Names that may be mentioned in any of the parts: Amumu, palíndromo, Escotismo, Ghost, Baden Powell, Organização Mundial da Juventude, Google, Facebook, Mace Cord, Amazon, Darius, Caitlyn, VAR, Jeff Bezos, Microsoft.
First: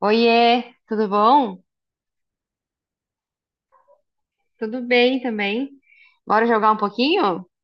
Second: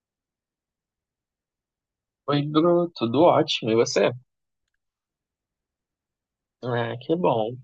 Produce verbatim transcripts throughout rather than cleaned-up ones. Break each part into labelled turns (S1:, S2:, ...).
S1: Oiê, tudo bom?
S2: Oi, Bruno, tudo ótimo, e você?
S1: Tudo bem também. Bora jogar um
S2: Ah, que
S1: pouquinho?
S2: bom.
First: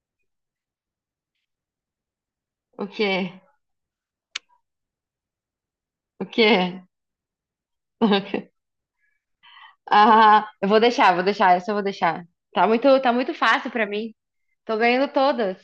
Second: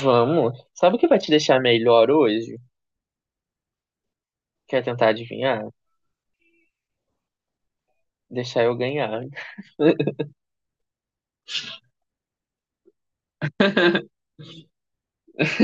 S2: Vamos. Sabe o que vai te deixar melhor hoje?
S1: O quê?
S2: Quer tentar adivinhar?
S1: O quê?
S2: Deixar eu ganhar.
S1: Ah, eu vou deixar, vou deixar, essa eu vou deixar. Tá muito, tá muito fácil pra mim. Tô ganhando todas.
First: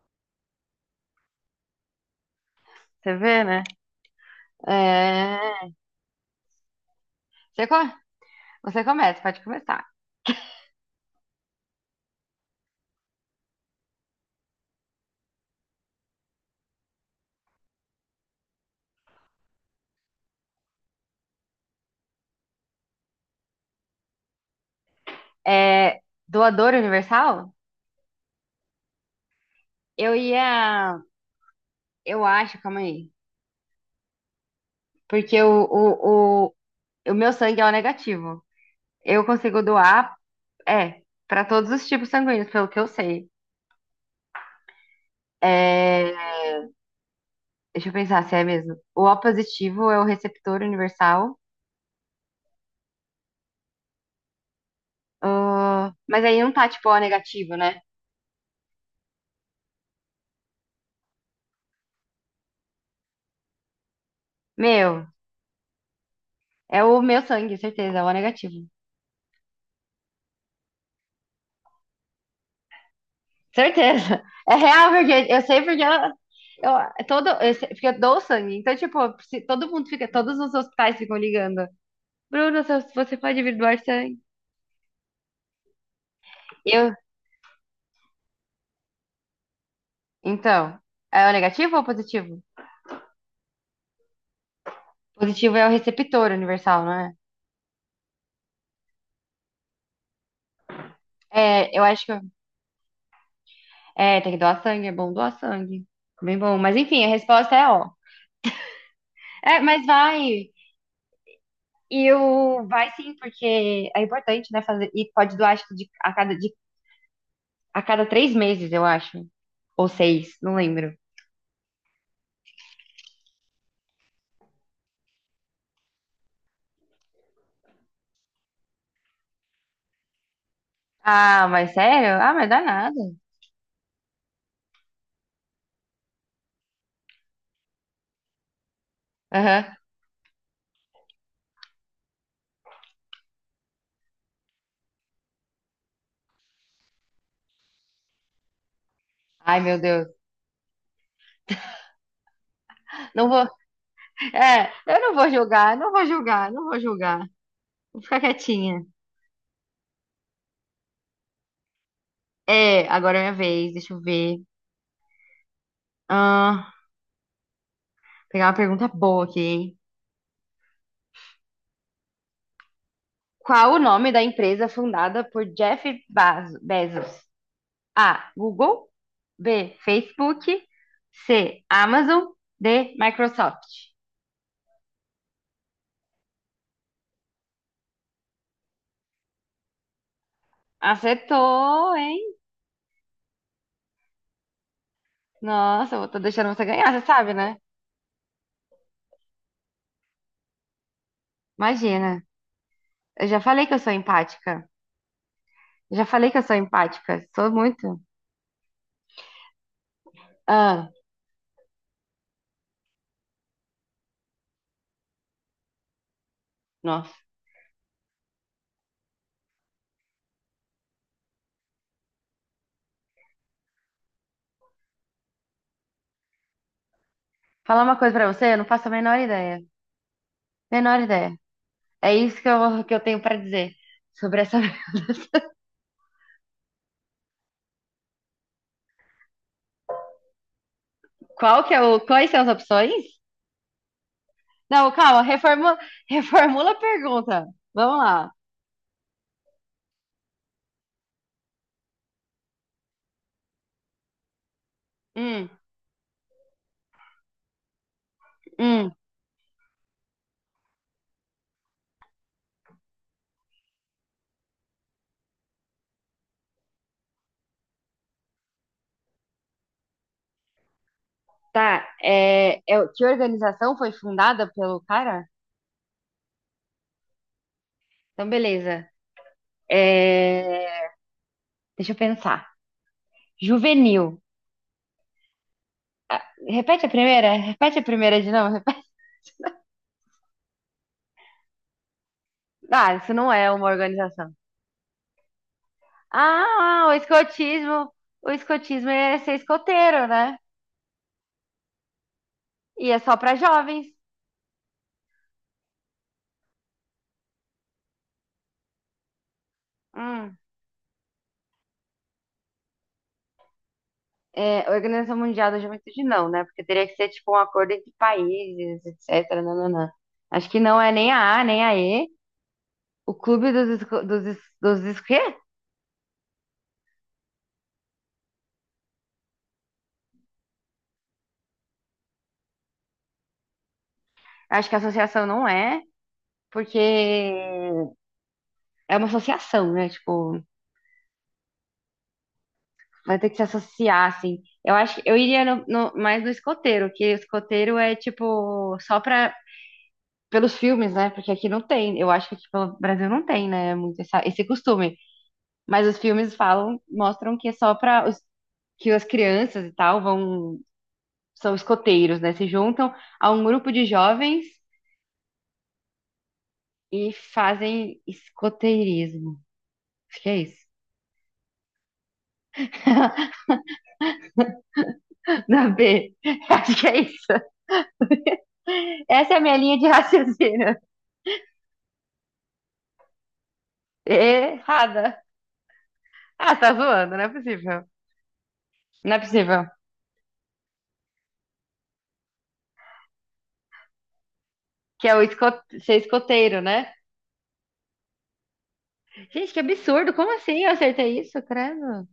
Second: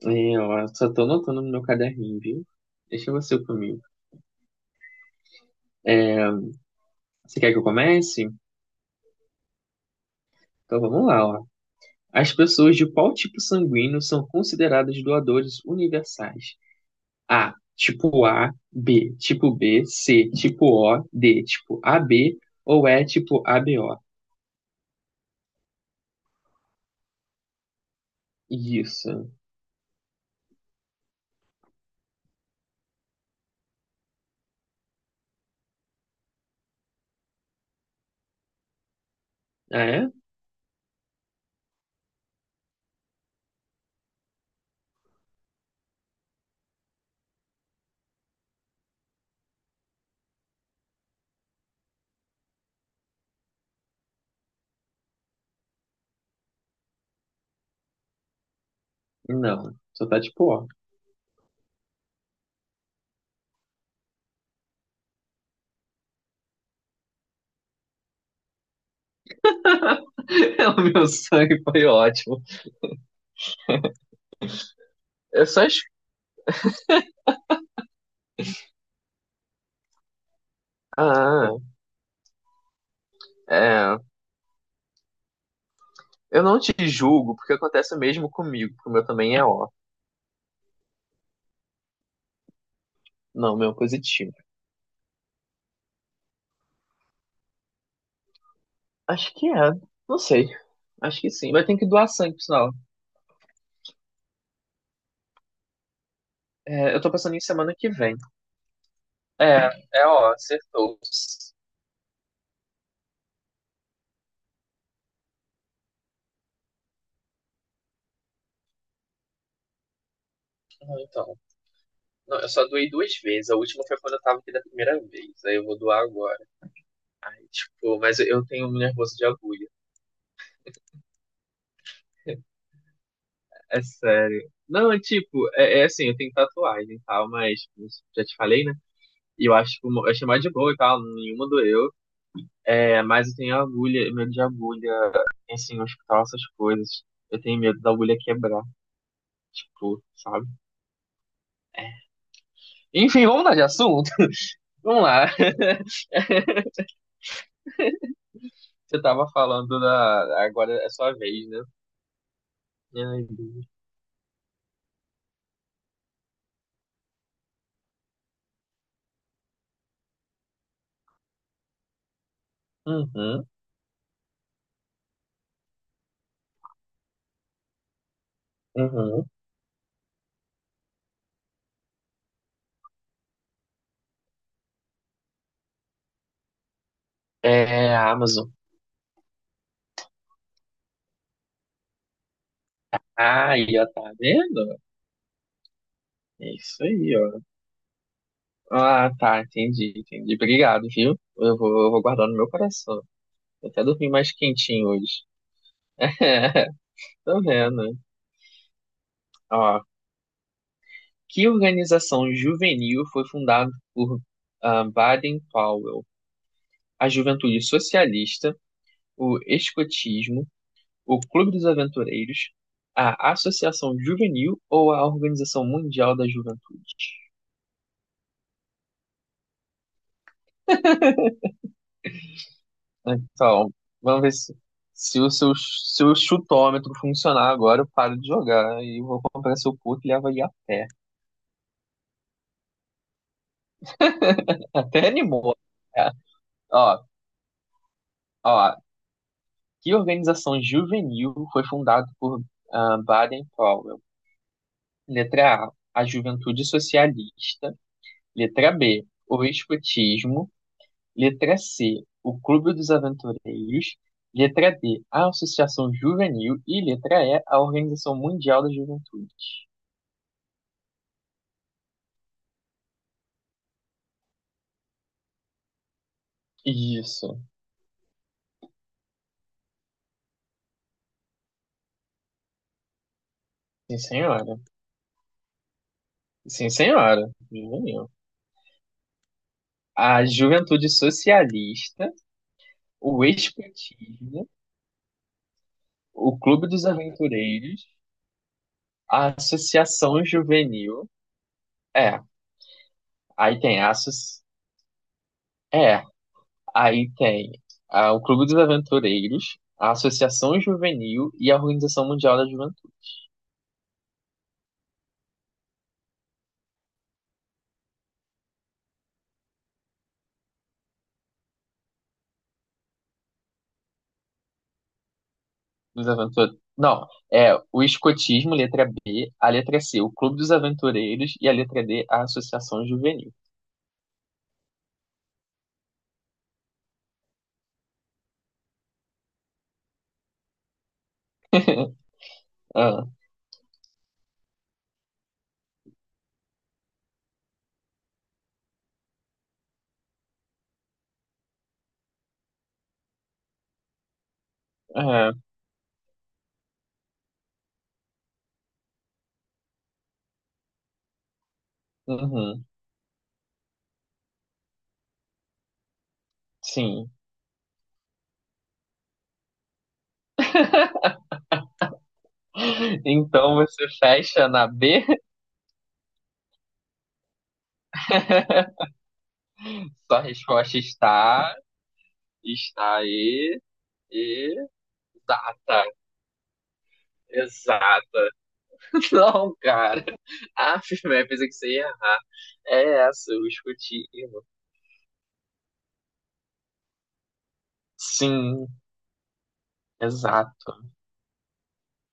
S2: Eu ó, só tô anotando no meu caderninho, viu? Deixa
S1: Você
S2: você
S1: vê, né?
S2: comigo.
S1: É...
S2: Você quer que eu
S1: Você, co-
S2: comece?
S1: Você começa, pode começar.
S2: Então vamos lá, ó. As pessoas de qual tipo sanguíneo são consideradas doadores universais? A, tipo A, B, tipo B, C, tipo O, D, tipo A B ou E, tipo A B O?
S1: É... Doador universal?
S2: Isso.
S1: Eu ia. Eu acho, calma aí. Porque o, o, o, o meu sangue é o negativo. Eu consigo
S2: Ah, é?
S1: doar, é, pra todos os tipos sanguíneos, pelo que eu sei. É, deixa eu pensar se é mesmo. O O positivo é o receptor universal. Ah, mas aí não tá tipo O negativo, né?
S2: Não. Só tá tipo O.
S1: Meu, é o meu sangue, certeza, é o O negativo.
S2: É o meu sangue foi ótimo.
S1: Certeza. É real, porque eu
S2: Eu
S1: sei
S2: só. es-
S1: porque ela. Eu, todo, eu sei- Porque eu dou sangue. Então, tipo, se- todo mundo fica, todos os hospitais ficam
S2: Ah,
S1: ligando. Bruno, se você pode vir doar
S2: é.
S1: sangue.
S2: Eu não te
S1: Eu,
S2: julgo, porque acontece o mesmo comigo, porque o meu também é ó.
S1: então, é o negativo ou o positivo?
S2: Não, o meu é positivo.
S1: Positivo é o receptor universal, não é?
S2: Acho que é. Não sei. Acho que sim. Vai ter
S1: É, eu
S2: que
S1: acho
S2: doar
S1: que.
S2: sangue, por sinal.
S1: É, tem que doar sangue, é bom doar sangue. Bem bom. Mas
S2: É, eu
S1: enfim, a
S2: tô pensando em
S1: resposta é
S2: semana que
S1: ó.
S2: vem.
S1: É,
S2: É,
S1: mas
S2: é ó,
S1: vai.
S2: acertou.
S1: E o vai sim, porque é importante, né, fazer. E pode doar, acho que de, a cada, de, a cada três meses, eu acho. Ou seis, não lembro.
S2: Não, então. Não, eu só doei duas vezes. A última foi quando eu tava aqui da primeira vez. Aí eu vou doar agora. Ai, tipo, mas eu eu tenho um nervoso de agulha.
S1: Ah, mas sério? Ah, mas dá nada.
S2: É sério. Não, é tipo, é, é assim, eu tenho tatuagem e tal, mas como eu já te falei, né? E eu
S1: Aham.
S2: acho que eu achei mais de boa e tal, nenhuma doeu. É, mas eu tenho agulha, medo de agulha, assim, hospital, essas coisas. Eu tenho medo da agulha quebrar,
S1: Ai, meu
S2: tipo,
S1: Deus.
S2: sabe? Enfim,
S1: Não
S2: vamos
S1: vou.
S2: mudar de assunto?
S1: É, eu
S2: Vamos
S1: não vou
S2: lá.
S1: julgar, não vou julgar, não vou julgar. Vou ficar quietinha.
S2: Você tava falando da. Agora é sua vez, né?
S1: É, agora é
S2: Ai,
S1: minha
S2: Deus.
S1: vez, deixa eu ver. Ah, pegar uma pergunta boa aqui, hein?
S2: Uhum,
S1: Qual o nome da empresa fundada por Jeff Bazo- Bezos? A. Google.
S2: uhum.
S1: B. Facebook. C. Amazon. D. Microsoft.
S2: É, Amazon.
S1: Acertou, hein?
S2: Aí, ó, tá vendo?
S1: Nossa, eu tô deixando
S2: É
S1: você
S2: isso
S1: ganhar, você
S2: aí,
S1: sabe,
S2: ó.
S1: né?
S2: Ah, tá, entendi, entendi. Obrigado, viu? Eu vou, eu vou
S1: Imagina.
S2: guardar no meu coração.
S1: Eu já falei
S2: Eu
S1: que eu
S2: até
S1: sou
S2: dormi mais
S1: empática.
S2: quentinho hoje.
S1: Eu já falei que eu sou empática.
S2: Tô
S1: Sou
S2: vendo.
S1: muito.
S2: Ó,
S1: Ah,
S2: que organização juvenil foi fundada por ah, Baden Powell? A
S1: nossa.
S2: Juventude Socialista, o Escotismo, o Clube dos Aventureiros, a Associação Juvenil ou a Organização Mundial da Juventude?
S1: Falar uma coisa pra você, eu não faço a menor ideia. Menor ideia. É isso que eu, que eu tenho pra
S2: Então,
S1: dizer
S2: vamos ver
S1: sobre
S2: se,
S1: essa.
S2: se o seu, se o chutômetro funcionar agora, eu paro de jogar e vou comprar seu puto e levo aí a pé.
S1: Qual que é o, quais são as opções? Não,
S2: Até
S1: calma,
S2: animou.
S1: reformula,
S2: É.
S1: reformula a
S2: Ó,
S1: pergunta. Vamos lá.
S2: ó, que organização juvenil foi fundada por ah, Baden Powell?
S1: Hum,
S2: Letra A, a Juventude Socialista. Letra
S1: hum,
S2: B, o Escotismo. Letra C, o Clube dos Aventureiros. Letra D, a Associação Juvenil. E letra E, a Organização Mundial da Juventude.
S1: tá. É, é, que organização foi fundada pelo cara?
S2: Isso.
S1: Então, beleza. É, deixa eu pensar.
S2: Sim,
S1: Juvenil.
S2: senhora.
S1: Ah,
S2: Sim,
S1: repete a primeira?
S2: senhora.
S1: Repete a
S2: Juvenil.
S1: primeira de novo? Repete.
S2: A Juventude Socialista,
S1: Ah, isso
S2: o
S1: não é uma organização.
S2: Escotismo, o Clube dos
S1: Ah, o
S2: Aventureiros,
S1: escotismo. O escotismo é
S2: a
S1: ser escoteiro,
S2: Associação
S1: né?
S2: Juvenil. É,
S1: E é só para
S2: aí tem
S1: jovens.
S2: a associ... É, aí tem ah, o Clube dos Aventureiros, a
S1: Hum.
S2: Associação Juvenil e a Organização Mundial da Juventude.
S1: É, Organização Mundial da Juventude não, né? Porque teria que ser tipo um acordo entre países, etcétera. Nananã. Acho que não é nem a A, nem a E. O clube dos, esco- dos, es- dos, es- quê?
S2: Dos Aventu- Não, é o Escotismo, letra B, a letra C, o Clube dos Aventureiros e a letra D, a Associação Juvenil.
S1: Acho que a associação não é, porque é uma associação, né? Tipo,
S2: Ah,
S1: vai ter que se associar, assim. Eu acho que eu iria no- no- mais no escoteiro, que escoteiro é tipo só pra, pelos filmes, né? Porque aqui não tem. Eu acho que aqui pelo Brasil não tem, né? Muito essa- esse costume.
S2: é,
S1: Mas os filmes falam, mostram que é só para os que as crianças e tal vão são escoteiros, né? Se
S2: uhum.
S1: juntam a um grupo de jovens
S2: Sim.
S1: e fazem escoteirismo. Acho que é isso.
S2: Então você fecha na B?
S1: Na B. Acho que é isso. Essa é a minha linha de
S2: Sua
S1: raciocínio.
S2: resposta está, está aí,
S1: Errada.
S2: exata,
S1: Ah, tá zoando, não é possível.
S2: exata.
S1: Não é
S2: Não,
S1: possível.
S2: cara. Ah, eu pensei que você ia errar. É essa, o escutino.
S1: Que é o esco- Ser escoteiro, né?
S2: Sim,
S1: Gente, que absurdo. Como assim eu
S2: exato.
S1: acertei isso, credo?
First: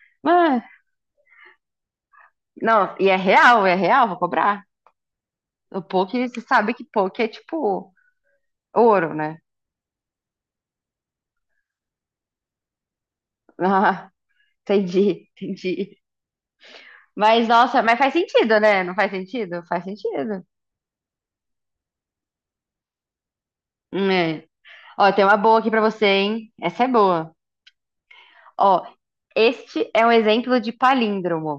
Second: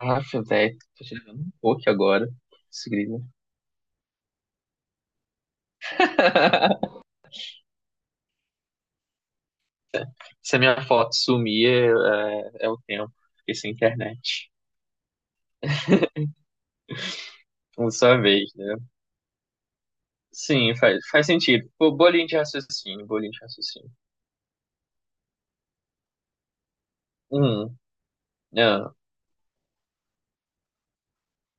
S2: Ah,
S1: Ah,
S2: velho, tô tirando um pouco agora. Isso,
S1: não, e é
S2: grilo.
S1: real, é real, vou cobrar. O poke, você sabe que poke é tipo ouro, né?
S2: Se a minha foto sumir, é, é o tempo. Fiquei sem
S1: Ah,
S2: internet.
S1: entendi, entendi. Mas, nossa,
S2: Uma
S1: mas faz
S2: só vez,
S1: sentido,
S2: né?
S1: né? Não faz sentido? Faz sentido.
S2: Sim, faz, faz sentido. Pô, bolinho de raciocínio, bolinho de raciocínio.
S1: Hum, É. Ó, tem uma boa aqui pra você, hein? Essa é boa.
S2: Hum,
S1: Ó,
S2: ah,
S1: este é um exemplo de palíndromo.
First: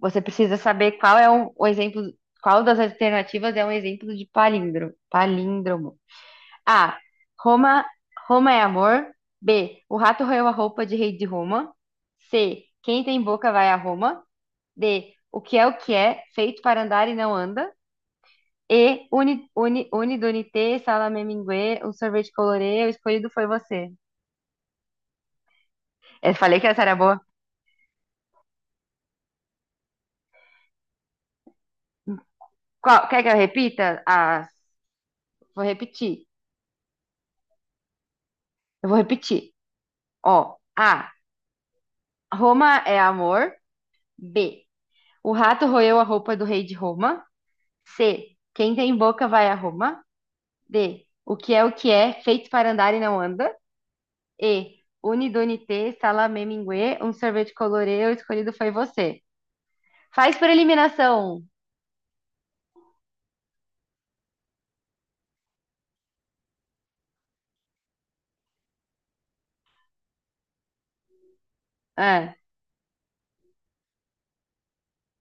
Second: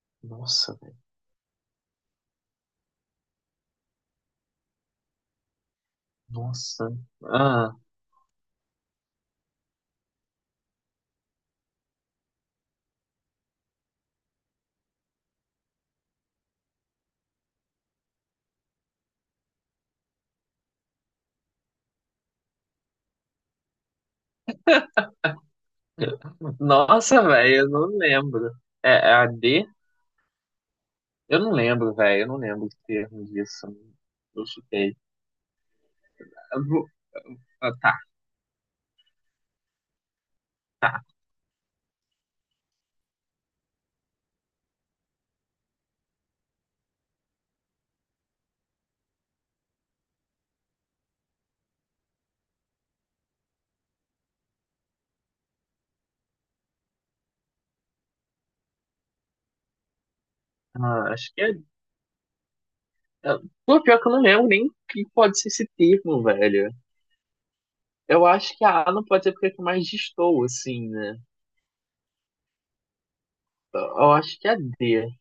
S1: Você precisa
S2: nossa,
S1: saber
S2: velho,
S1: qual é um- o exemplo, qual das alternativas é um exemplo de palíndromo. Palíndromo.
S2: nossa.
S1: A.
S2: Ah,
S1: Roma, Roma é amor. B. O rato roeu a roupa de rei de Roma. C. Quem tem boca vai a Roma. D. O que é o que é, feito para andar e não anda. E. Uni, uni, uni, donite, salame mingue, um sorvete colorê, o escolhido foi você. Eu falei que essa era boa.
S2: nossa, velho, eu não lembro. É, é a D? Eu não lembro, velho, eu não lembro o
S1: Qual, quer
S2: termo
S1: que eu
S2: disso.
S1: repita?
S2: Eu
S1: As,
S2: chutei.
S1: vou repetir.
S2: Eu vou- ah, tá,
S1: Eu vou repetir. Ó.
S2: tá.
S1: A. Roma é amor. B. O rato roeu a roupa do rei de Roma. C. Quem tem boca vai a Roma. D. O que é o que é, feito para andar e não anda. E. Unidunité, salameminguê um sorvete colorê, o escolhido foi você. Faz por
S2: Ah, acho que
S1: eliminação.
S2: é. é- Pô, pior que eu não lembro nem o que pode ser esse termo, velho. Eu acho que a A não pode ser porque é que mais destoa, assim, né?
S1: Ah,
S2: Eu eu acho que é D.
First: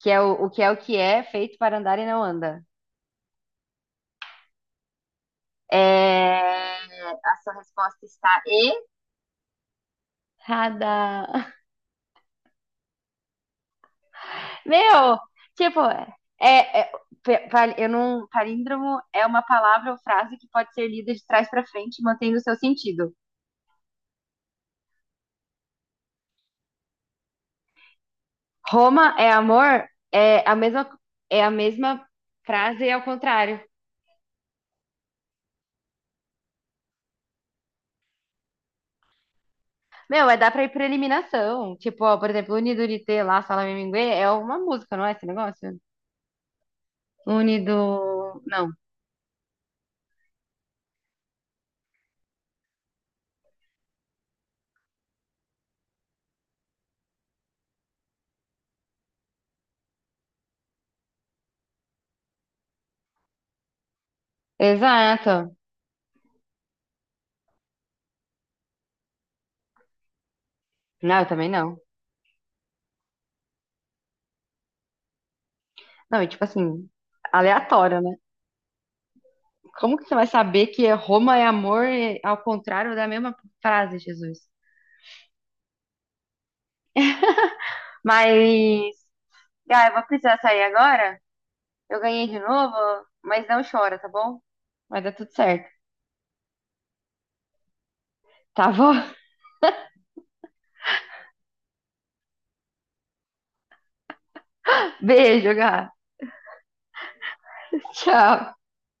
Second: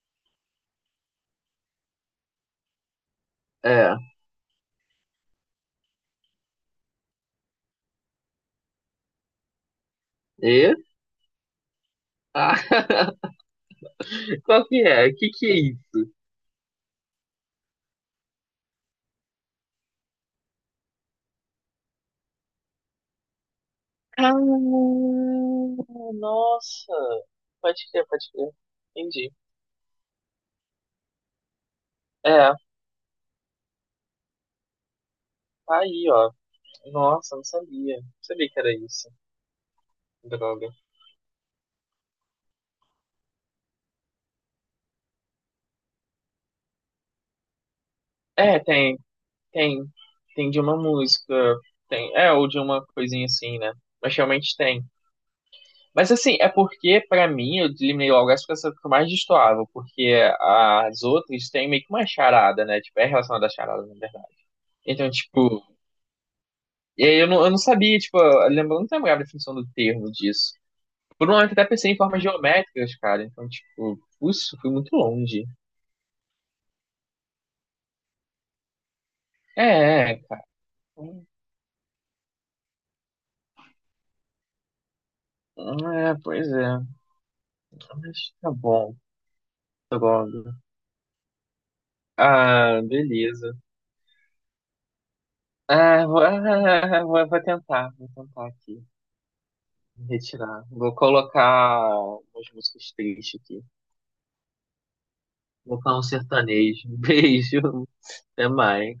S1: que é o, o que é o que é, feito para andar e não anda.
S2: É.
S1: É, a sua resposta está
S2: E?
S1: errada.
S2: Ah. Qual que é? O
S1: Meu,
S2: que que é
S1: tipo,
S2: isso?
S1: é, é, pa- pa- eu não, palíndromo é uma palavra ou frase que pode ser lida de trás para frente, mantendo o seu sentido.
S2: Ah, nossa. Pode crer, pode crer.
S1: Roma é
S2: Entendi.
S1: amor é a mesma é a mesma
S2: É,
S1: frase ao contrário.
S2: tá aí, ó. Nossa, não sabia. Não sabia que era isso.
S1: Meu, é dar pra
S2: Droga.
S1: ir pra eliminação. Tipo, ó, por exemplo, Unido Unite lá, Salame Mingue, é uma música, não é esse negócio? Unido.
S2: É,
S1: Não.
S2: tem, tem. Tem de uma música. Tem. É, ou de uma coisinha assim, né? Mas realmente tem. Mas assim, é porque, pra mim, eu eliminei logo essa porque essa ficou mais destoável. Porque as outras têm meio que uma charada, né? Tipo, é relacionada à charada, na verdade. Então,
S1: Exato.
S2: tipo. E aí eu não, eu não sabia, tipo, eu lembro, eu não lembrava a definição do termo disso.
S1: Não, eu
S2: Por um
S1: também
S2: momento eu até
S1: não.
S2: pensei em formas geométricas, cara. Então, tipo, isso fui muito longe.
S1: Não, e tipo assim, aleatório, né?
S2: É,
S1: Como que você
S2: é,
S1: vai
S2: cara.
S1: saber que é Roma é amor e ao contrário da mesma frase, Jesus?
S2: É, pois é. Mas tá bom,
S1: Mas. Ah, eu
S2: tá
S1: vou
S2: bom.
S1: precisar sair agora. Eu ganhei de novo,
S2: Ah,
S1: mas
S2: beleza.
S1: não chora, tá bom? Vai dar tudo certo.
S2: Ah, vou, ah, vou, vou tentar, vou tentar
S1: Tá
S2: aqui.
S1: bom?
S2: Me retirar. Vou colocar umas músicas tristes aqui.
S1: Beijo,
S2: Vou
S1: Gá.
S2: colocar um sertanejo. Beijo. Até
S1: Tchau.
S2: mais.